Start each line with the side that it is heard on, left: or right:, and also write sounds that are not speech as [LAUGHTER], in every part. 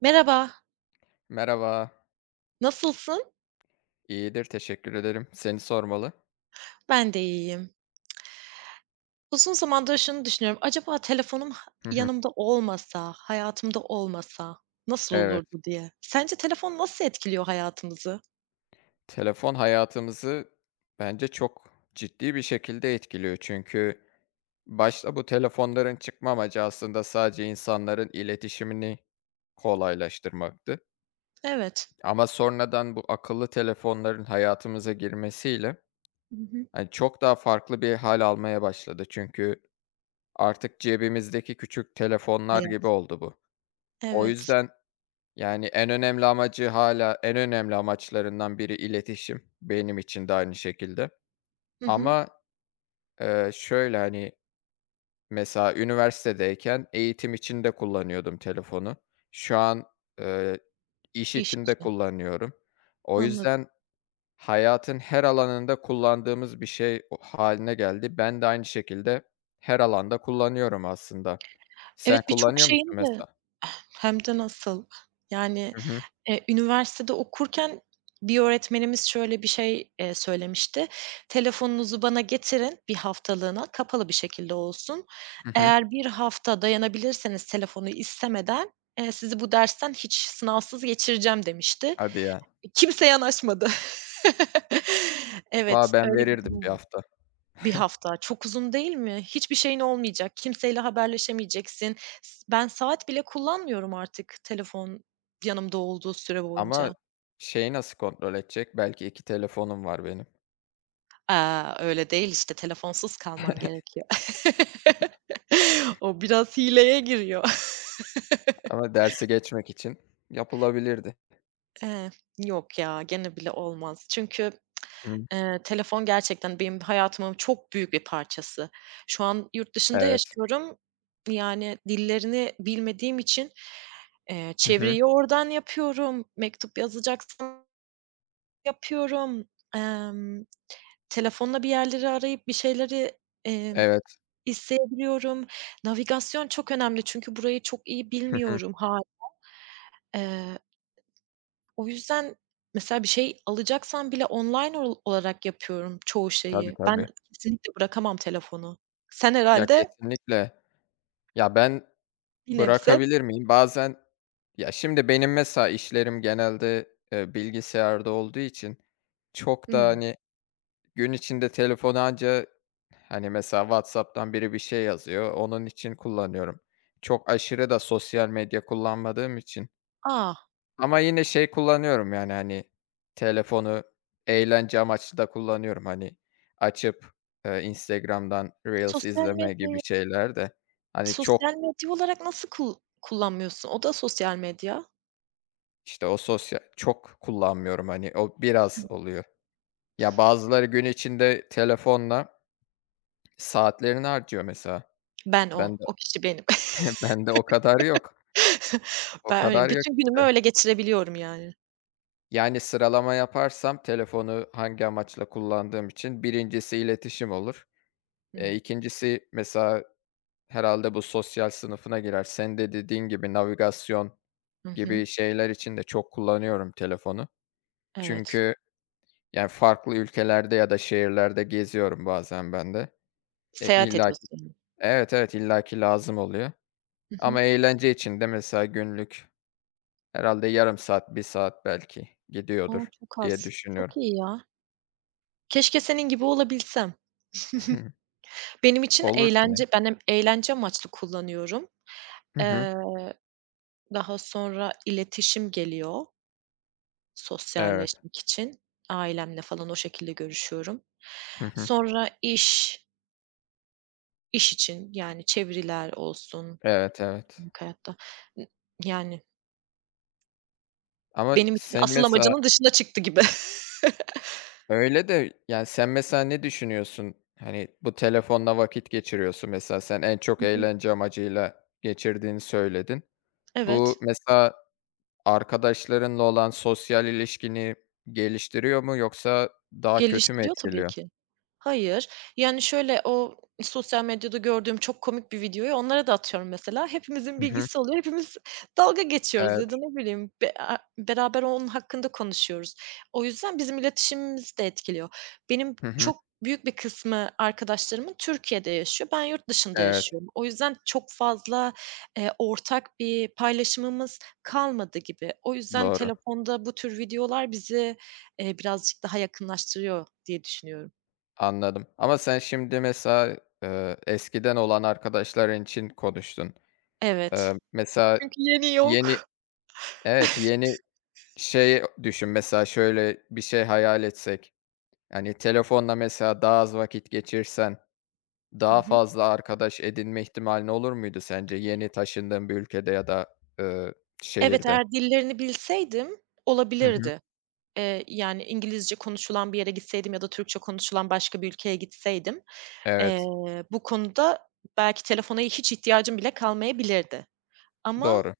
right: Merhaba,
left: Merhaba.
right: nasılsın?
left: İyidir, teşekkür ederim. Seni sormalı.
right: Ben de iyiyim. Uzun zamandır şunu düşünüyorum, acaba telefonum
left: Hı hı.
right: yanımda olmasa, hayatımda olmasa nasıl
left: Evet.
right: olurdu diye. Sence telefon nasıl etkiliyor hayatımızı?
left: Telefon hayatımızı bence çok ciddi bir şekilde etkiliyor. Çünkü başta bu telefonların çıkma amacı aslında sadece insanların iletişimini kolaylaştırmaktı.
right: Evet.
left: Ama sonradan bu akıllı telefonların hayatımıza girmesiyle
right: Hı hı.
left: hani çok daha farklı bir hal almaya başladı. Çünkü artık cebimizdeki küçük telefonlar gibi
right: Hayat.
left: oldu bu. O
right: Evet.
left: yüzden Yani, en önemli amacı hala en önemli amaçlarından biri iletişim, benim için de aynı şekilde.
right: Hı hı.
left: Ama, şöyle, hani, mesela üniversitedeyken eğitim için de kullanıyordum telefonu. Şu an, eee, iş
right: İş
left: için de
right: için.
left: kullanıyorum. O
right: Anladım.
left: yüzden hayatın her alanında kullandığımız bir şey o hâline geldi. Ben de aynı şekilde her alanda kullanıyorum aslında. Sen
right: Evet, birçok
left: kullanıyor musun
right: şeyin de
left: mesela?
right: hem de nasıl. Yani.
left: Hı hı.
right: Üniversitede okurken bir öğretmenimiz şöyle bir şey, söylemişti: "Telefonunuzu bana getirin bir haftalığına, kapalı bir şekilde olsun.
left: Hı hı.
right: Eğer bir hafta dayanabilirseniz telefonu istemeden, sizi bu dersten hiç sınavsız geçireceğim." demişti.
left: Hadi ya.
right: Kimse yanaşmadı. [LAUGHS] Evet,
left: Valla ben
right: öyle bir
left: verirdim
right: durum
left: bir
right: oldu.
left: hafta.
right: Bir
left: [LAUGHS]
right: hafta çok uzun değil mi? Hiçbir şeyin olmayacak, kimseyle haberleşemeyeceksin. Ben saat bile kullanmıyorum artık telefon yanımda olduğu süre
left: Ama
right: boyunca.
left: şeyi nasıl kontrol edecek? Belki 2 telefonum var benim.
right: Öyle değil, işte, telefonsuz kalman gerekiyor. [LAUGHS] O biraz hileye giriyor.
left: Ama dersi geçmek için yapılabilirdi.
right: [LAUGHS] Eee, Yok ya, gene bile olmaz. Çünkü,
left: Hı.
right: telefon gerçekten benim hayatımın çok büyük bir parçası. Şu an yurt dışında
left: Evet.
right: yaşıyorum. Yani dillerini bilmediğim için,
left: Hı hı.
right: çeviriyi oradan yapıyorum, mektup yazacaksam yapıyorum. Emm, Telefonla bir yerleri arayıp bir şeyleri, emm
left: Evet.
right: İzleyebiliyorum. Navigasyon çok önemli çünkü burayı çok iyi
left: Hı hı.
right: bilmiyorum, hâ eee, o yüzden mesela bir şey alacaksam bile online olarak yapıyorum çoğu
left: Tabii,
right: şeyi. Ben
left: tabii.
right: kesinlikle bırakamam telefonu. Sen
left: Ya,
right: herhâlde
left: kesinlikle. Ya, ben
right: bir nebze.
left: bırakabilir miyim? Bazen ya, şimdi benim mesela işlerim genelde, bilgisayarda olduğu için çok da,
right: Hımm.
left: hani, gün içinde telefonu anca, hani, mesela WhatsApp'tan biri bir şey yazıyor, onun için kullanıyorum. Çok aşırı da sosyal medya kullanmadığım için.
right: A!
left: Ama yine şey kullanıyorum, yani, hani, telefonu eğlence amaçlı da kullanıyorum. Hani, açıp, Instagram'dan reels
right: Sosyal
left: izleme gibi
right: medyayı
left: şeyler de, hani,
right: sosyal
left: çok,
right: medya olarak nasıl kullanmıyorsun? O da sosyal medya.
left: işte, o sosyal çok kullanmıyorum, hani, o biraz oluyor. Ya, bazıları gün içinde telefonla saatlerini harcıyor mesela.
right: Ben
left: Ben
right: o,
left: de
right: o kişi benim.
left: [LAUGHS] ben de o kadar yok.
right: [LAUGHS]
left: O
right: Ben öyleyim.
left: kadar yok,
right: Bütün günümü
left: işte.
right: öyle geçirebiliyorum yani.
left: Yani, sıralama yaparsam telefonu hangi amaçla kullandığım için birincisi iletişim olur.
right: Hımm.
left: İkincisi, mesela, herhalde bu sosyal sınıfına girer. Sen de dediğin gibi navigasyon
right: Hı hı.
left: gibi şeyler için de çok kullanıyorum telefonu.
right: Evet.
left: Çünkü, yani, farklı ülkelerde ya da şehirlerde geziyorum bazen ben de. E,
right: Seyahat
left: illaki
right: ediyorsun.
left: Evet, evet, illaki lazım oluyor
right: Hı hı.
left: ama eğlence için de mesela günlük herhalde yarım saat, bir saat belki
right: O,
left: gidiyordur
right: çok
left: diye
right: az.
left: düşünüyorum.
right: Çok iyi ya. Keşke senin gibi olabilsem.
left: [LAUGHS]
right: Benim için
left: Olur tabii.
right: eğlence ben hem eğlence amaçlı kullanıyorum.
left: Hı hı.
right: Eee, Daha sonra iletişim geliyor
left: Evet.
right: sosyalleşmek için. Ailemle falan o şekilde görüşüyorum.
left: Hı hı.
right: Sonra iş için yani çeviriler olsun
left: Evet, evet.
right: günlük hayatta. N Yani
left: Ama
right: benim için
left: sen
right: asıl
left: mesela
right: amacının dışına çıktı gibi.
left: Öyle de, yani, sen mesela ne düşünüyorsun? Hani, bu telefonla vakit geçiriyorsun mesela. Sen en çok
right: Hı hı.
left: eğlence amacıyla geçirdiğini söyledin. Bu
right: Evet,
left: mesela arkadaşlarınla olan sosyal ilişkini geliştiriyor mu yoksa daha kötü mü
right: geliştiriyor tabii
left: etkiliyor?
right: ki. Hayır. Yani, şöyle, o sosyal medyada gördüğüm çok komik bir videoyu onlara da atıyorum mesela. Hepimizin
left: Hı hı.
right: bilgisi oluyor. Hepimiz dalga geçiyoruz ya
left: Evet.
right: da ne bileyim be a beraber onun hakkında konuşuyoruz. O yüzden bizim iletişimimizi de etkiliyor. Benim
left: Hı hı.
right: çok büyük bir kısmı arkadaşlarımın Türkiye'de yaşıyor. Ben yurt dışında
left: Evet,
right: yaşıyorum. O yüzden çok fazla, ortak bir paylaşımımız kalmadı gibi. O yüzden
left: doğru.
right: telefonda bu tür videolar bizi, birazcık daha yakınlaştırıyor diye düşünüyorum.
left: Anladım ama sen şimdi mesela, eskiden olan arkadaşların için konuştun.
right: Evet.
left: Mesela
right: Çünkü yeni
left: yeni
right: yok.
left: Evet, yeni şey düşün. Mesela şöyle bir şey hayal etsek. Yani, telefonla mesela daha az vakit geçirsen
right: Hı
left: daha
right: hı.
left: fazla arkadaş edinme ihtimalin olur muydu sence yeni taşındığın bir ülkede ya da,
right: Evet,
left: şehirde?
right: eğer dillerini bilseydim
left: Hı hı.
right: olabilirdi. Yani, İngilizce konuşulan bir yere gitseydim ya da Türkçe konuşulan başka bir ülkeye gitseydim, eee,
left: Evet,
right: bu konuda belki telefona hiç ihtiyacım bile kalmayabilirdi. Ama,
left: doğru.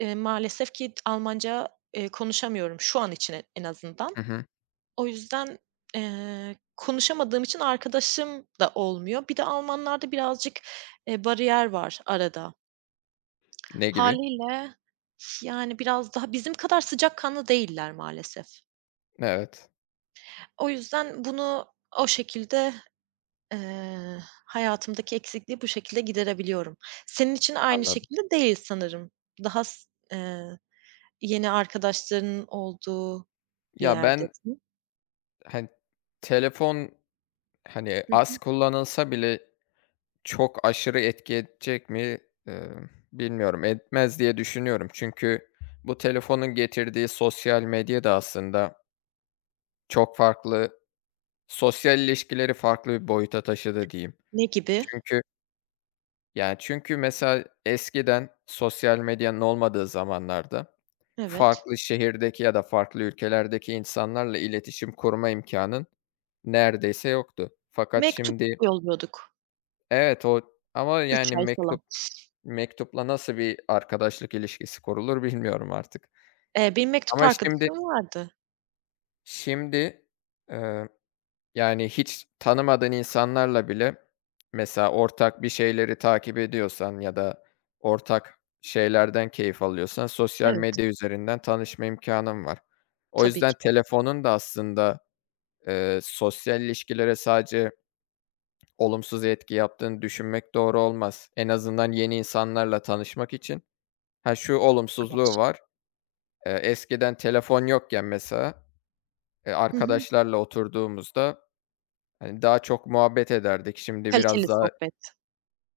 right: maalesef ki Almanca, konuşamıyorum şu an için en azından.
left: Hı hı.
right: O yüzden, konuşamadığım için arkadaşım da olmuyor. Bir de Almanlarda birazcık, bariyer var arada.
left: Ne gibi?
right: Hâliyle. Yani biraz daha bizim kadar sıcakkanlı değiller maalesef.
left: Evet,
right: O yüzden bunu o şekilde, eee, hayatımdaki eksikliği bu şekilde giderebiliyorum. Senin için aynı
left: anladım.
right: şekilde değil sanırım. Daha s eee, yeni arkadaşların olduğu bir
left: Ya, ben,
right: yerdesin.
left: hani, telefon, hani,
right: Hı
left: az
right: hı.
left: kullanılsa bile çok aşırı etki edecek mi, bilmiyorum. Etmez diye düşünüyorum. Çünkü bu telefonun getirdiği sosyal medya da aslında çok farklı. Sosyal ilişkileri farklı bir boyuta taşıdı diyeyim.
right: Ne gibi?
left: Çünkü, yani, mesela eskiden sosyal medyanın olmadığı zamanlarda
right: Evet.
left: farklı şehirdeki ya da farklı ülkelerdeki insanlarla iletişim kurma imkânın neredeyse yoktu. Fakat
right: Mektup
left: şimdi.
right: yolluyorduk.
left: Evet, o. Ama,
right: 3
left: yani,
right: ay
left: mektup
right: falan.
left: mektupla nasıl bir arkadaşlık ilişkisi kurulur bilmiyorum artık.
right: Benim mektup
left: Ama şimdi
right: arkadaşım vardı.
left: şimdi, eee Yani, hiç tanımadığın insanlarla bile mesela ortak bir şeyleri takip ediyorsan ya da ortak şeylerden keyif alıyorsan sosyal
right: Evet,
left: medya üzerinden tanışma imkânın var. O
right: tabii
left: yüzden
right: ki de.
left: telefonun da aslında, sosyal ilişkilere sadece olumsuz etki yaptığını düşünmek doğru olmaz. En azından yeni insanlarla tanışmak için. Ha, şu olumsuzluğu
right: Arkadaş.
left: var, eskiden telefon yokken mesela,
right: Hı hı.
left: arkadaşlarla oturduğumuzda. Hani, daha çok muhabbet ederdik. Şimdi biraz
right: Kaliteli
left: daha.
right: sohbet.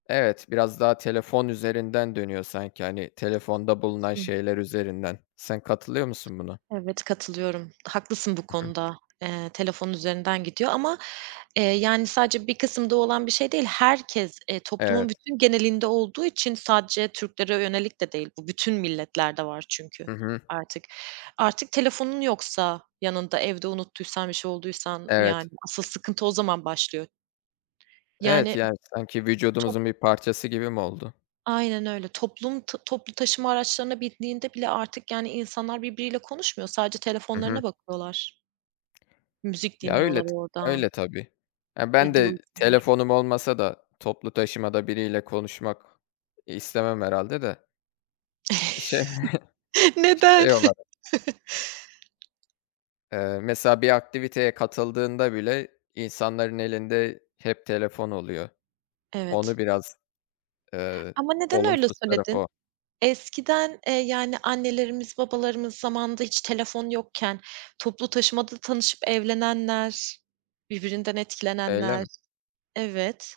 left: Evet, biraz daha telefon üzerinden dönüyor sanki, hani, telefonda bulunan
right: Hı.
left: şeyler üzerinden. Sen katılıyor musun buna?
right: Evet, katılıyorum. Haklısın bu
left: Hı hı.
right: konuda. Telefon üzerinden gidiyor ama, yani, sadece bir kısımda olan bir şey değil. Herkes, toplumun
left: Evet.
right: bütün genelinde olduğu için sadece Türklere yönelik de değil bu. Bütün milletlerde var çünkü
left: Hı hı.
right: artık. Artık telefonun yoksa yanında, evde unuttuysan, bir şey olduysan,
left: Evet.
right: yani, asıl sıkıntı o zaman başlıyor.
left: Evet,
right: Yani,
left: yani, sanki
right: top
left: vücudumuzun bir parçası gibi mi oldu?
right: aynen öyle. Toplu taşıma araçlarına bindiğinde bile artık, yani, insanlar birbiriyle konuşmuyor. Sadece
left: Hı hı.
right: telefonlarına bakıyorlar. Müzik
left: Ya, öyle
right: dinliyorlar
left: t öyle
right: oradan,
left: tabii. Ya, ben
right: video
left: de
right: izliyorlar.
left: telefonum olmasa da toplu taşımada biriyle konuşmak istemem herhâlde de. Şey
right: [LAUGHS] Neden?
left: şey olarak, mesela bir aktiviteye katıldığında bile insanların elinde hep telefon oluyor.
right: Evet.
left: Onu biraz, eee,
right: Ama neden öyle
left: olumsuz tarafı o.
right: söyledin? Eskiden, yani annelerimiz, babalarımız zamanında hiç telefon yokken toplu taşımada tanışıp evlenenler, birbirinden
left: Öyle mi?
right: etkilenenler. Evet.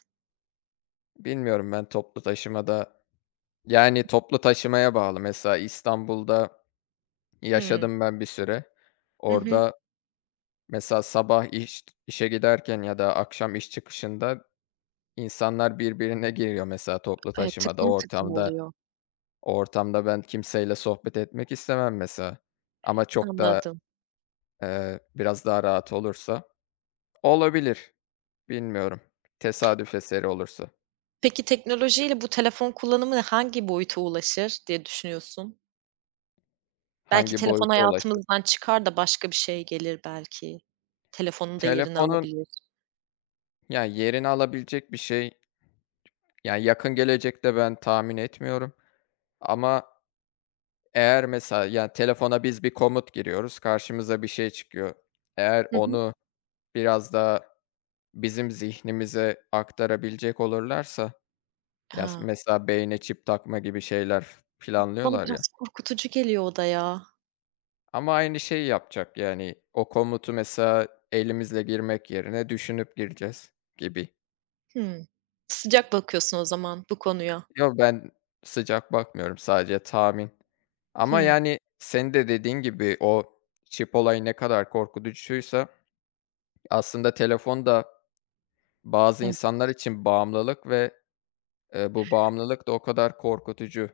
left: Bilmiyorum ben toplu taşımada, yani toplu taşımaya bağlı. Mesela İstanbul'da
right: Hımm.
left: yaşadım ben bir süre.
right: Hı hı.
left: Orada mesela sabah işe giderken ya da akşam iş çıkışında insanlar birbirine giriyor mesela toplu taşımada,
right: Tıklım tıklım
left: ortamda.
right: oluyor.
left: O ortamda ben kimseyle sohbet etmek istemem mesela. Ama çok da,
right: Anladım.
left: biraz daha rahat olursa olabilir. Bilmiyorum. Tesadüf eseri olursa.
right: Peki teknolojiyle bu telefon kullanımı hangi boyuta ulaşır diye düşünüyorsun? Belki
left: Hangi
right: telefon
left: boyuta ulaşır?
right: hayatımızdan çıkar da başka bir şey gelir belki. Telefonun da yerini
left: Telefonun,
right: alabilir.
left: ya, yerini alabilecek bir şey, yani, yakın gelecekte ben tahmin etmiyorum ama eğer mesela, yani telefona biz bir komut giriyoruz, karşımıza bir şey çıkıyor. Eğer
right: Hı hı.
left: onu biraz da bizim zihnimize aktarabilecek olurlarsa, ya, s
right: Ha,
left: mesela beyne çip takma gibi şeyler
right: bana
left: planlıyorlar ya
right: biraz korkutucu geliyor o da ya.
left: ama aynı şeyi yapacak, yani, o komutu mesela elimizle girmek yerine düşünüp gireceğiz gibi.
right: Hımm. Sıcak bakıyorsun o zaman bu konuya.
left: Yo, ben sıcak bakmıyorum, sadece tahmin. Ama,
right: Hımm.
left: yani, senin de dediğin gibi o çip olayı ne kadar korkutucuysa aslında telefon da bazı
right: Evet.
left: insanlar için bağımlılık ve, bu bağımlılık da o kadar korkutucu.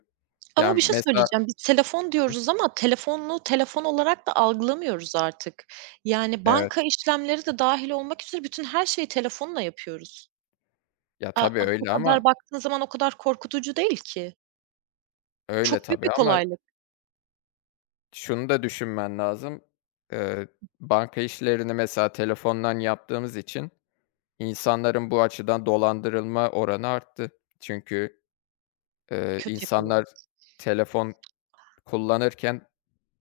right: Ama
left: Yani,
right: bir şey
left: mesela.
right: söyleyeceğim. Biz telefon
left: Hı hı.
right: diyoruz ama telefonu telefon olarak da algılamıyoruz artık. Yani banka
left: Evet.
right: işlemleri de dâhil olmak üzere bütün her şeyi telefonla yapıyoruz.
left: Ya,
right: A
left: tabii
right: a O
left: öyle ama
right: kadar baktığın zaman o kadar korkutucu değil ki.
left: öyle
right: Çok büyük
left: tabii
right: bir
left: ama
right: kolaylık
left: şunu da düşünmen lazım. Eee, banka işlerini mesela telefondan yaptığımız için insanların bu açıdan dolandırılma oranı arttı. Çünkü.
right: kötüye
left: İnsanlar
right: kullanırsan.
left: telefon kullanırken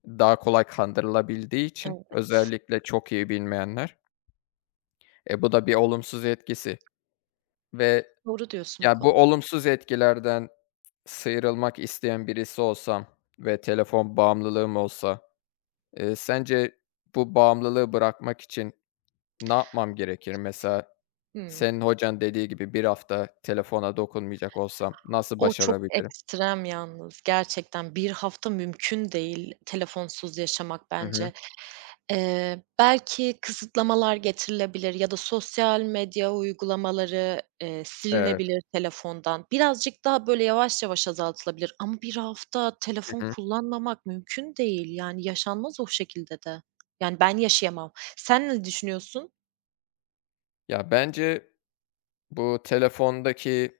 left: daha kolay kandırılabildiği için
right: Evet,
left: özellikle çok iyi bilmeyenler, bu da bir olumsuz etkisi ve
right: doğru diyorsun bu
left: ya, bu
right: konuda.
left: olumsuz etkilerden sıyrılmak isteyen birisi olsam ve telefon bağımlılığım olsa, sence bu bağımlılığı bırakmak için ne yapmam gerekir? Mesela
right: Hımm.
left: senin hocan dediği gibi bir hafta telefona dokunmayacak olsam nasıl
right: O çok
left: başarabilirim?
right: ekstrem yalnız. Gerçekten bir hafta mümkün değil telefonsuz yaşamak
left: Hı hı.
right: bence. Belki kısıtlamalar getirilebilir ya da sosyal medya uygulamaları,
left: Evet.
right: silinebilir telefondan. Birazcık daha böyle yavaş yavaş azaltılabilir ama bir hafta telefon
left: Hı hı.
right: kullanmamak mümkün değil. Yani yaşanmaz o şekilde de. Yani ben yaşayamam. Sen ne düşünüyorsun?
left: Ya, bence. Bu telefondaki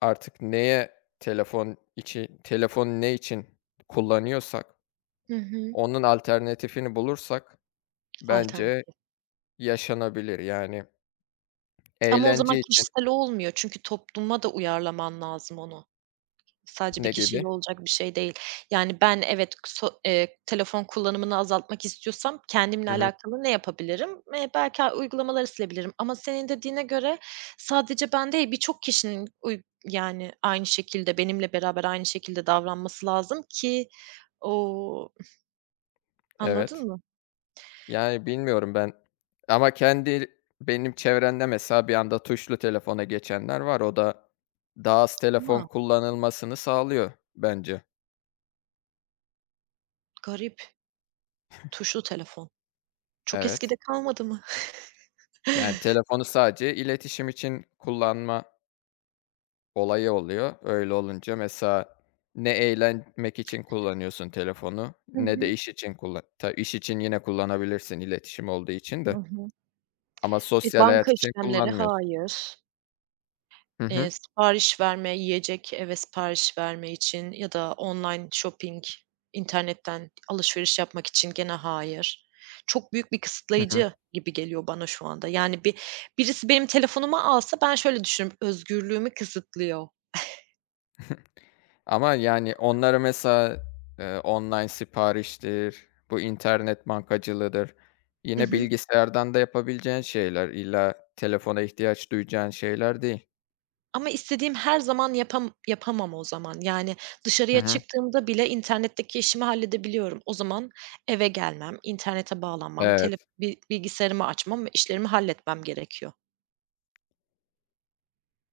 left: artık neye, telefon ne için kullanıyorsak
right: Hı hı.
left: onun alternatifini bulursak bence
right: Alternatif.
left: yaşanabilir. Yani
right: Ama o zaman
left: eğlence için
right: kişisel olmuyor çünkü topluma da uyarlaman lazım onu. Sadece bir
left: ne gibi?
right: kişiyle olacak bir şey değil. Yani ben evet telefon kullanımını azaltmak istiyorsam kendimle
left: Hı hı.
right: alakalı ne yapabilirim? Belki uygulamaları silebilirim ama senin dediğine göre sadece ben değil birçok kişinin yani aynı şekilde benimle beraber aynı şekilde davranması lazım ki o.
left: Evet.
right: Anladın mı?
left: Yani bilmiyorum ben ama benim çevremde mesela bir anda tuşlu telefona geçenler var. O da daha az telefon
right: Ama
left: kullanılmasını sağlıyor bence.
right: garip. Tuşlu telefon. Çok
left: Evet.
right: eskide kalmadı mı?
left: Yani telefonu sadece iletişim için kullanma olayı oluyor. Öyle olunca mesela ne eğlenmek için kullanıyorsun telefonu
right: Hı
left: ne de
right: hı.
left: iş için kullan Ta iş için yine kullanabilirsin iletişim olduğu için
right: Hı
left: de
right: hı.
left: ama
right: E,
left: sosyal hayat
right: banka
left: için
right: işlemleri
left: kullanmıyorsun.
right: hayır.
left: Hı hı.
right: Sipariş verme, yiyecek eve sipariş verme için ya da online shopping, internetten alışveriş yapmak için gene hayır. Çok büyük bir
left: Hı hı.
right: kısıtlayıcı gibi geliyor bana şu anda. Yani birisi benim telefonumu alsa ben şöyle düşünürüm, özgürlüğümü kısıtlıyor.
left: Ama yani onları mesela, online sipariştir, bu internet bankacılığıdır.
right: Hı
left: Yine
right: hı.
left: bilgisayardan da yapabileceğin şeyler. İlla telefona ihtiyaç duyacağın şeyler değil.
right: Ama istediğim her zaman yapamam o zaman. Yani
left: Hı
right: dışarıya
left: hı.
right: çıktığımda bile internetteki işimi halledebiliyorum. O zaman eve gelmem, internete bağlanmam,
left: Evet.
right: tele bi bilgisayarımı açmam ve işlerimi halletmem gerekiyor.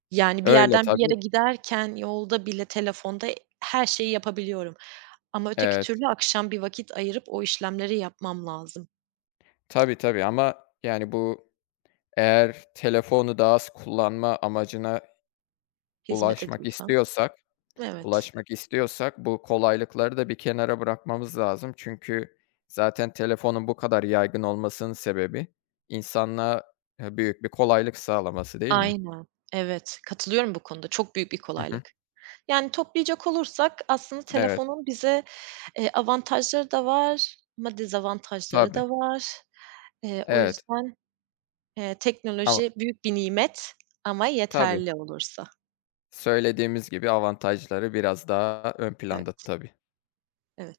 right: Yani bir
left: Öyle
right: yerden bir
left: tabii.
right: yere giderken yolda bile telefonda her şeyi yapabiliyorum ama öteki
left: Evet.
right: türlü akşam bir vakit ayırıp o işlemleri yapmam lazım
left: Tabii, tabii ama yani eğer telefonu daha az kullanma amacına
right: hizmet
left: ulaşmak
right: ediyorsam.
left: istiyorsak,
right: Evet.
left: bu kolaylıkları da bir kenara bırakmamız lazım. Çünkü zaten telefonun bu kadar yaygın olmasının sebebi insanlığa, büyük bir kolaylık sağlaması değil mi?
right: Aynen. Evet, katılıyorum bu konuda. Çok büyük bir
left: Hı hı.
right: kolaylık. Yani toplayacak olursak aslında
left: Evet,
right: telefonun bize, avantajları da var ama dezavantajları
left: tabii.
right: da var. O
left: Evet,
right: yüzden,
left: ama.
right: teknoloji büyük bir nimet ama
left: Tabii.
right: yeterli olursa.
left: Söylediğimiz gibi avantajları biraz daha ön planda
right: Evet,
left: tabii.
right: evet.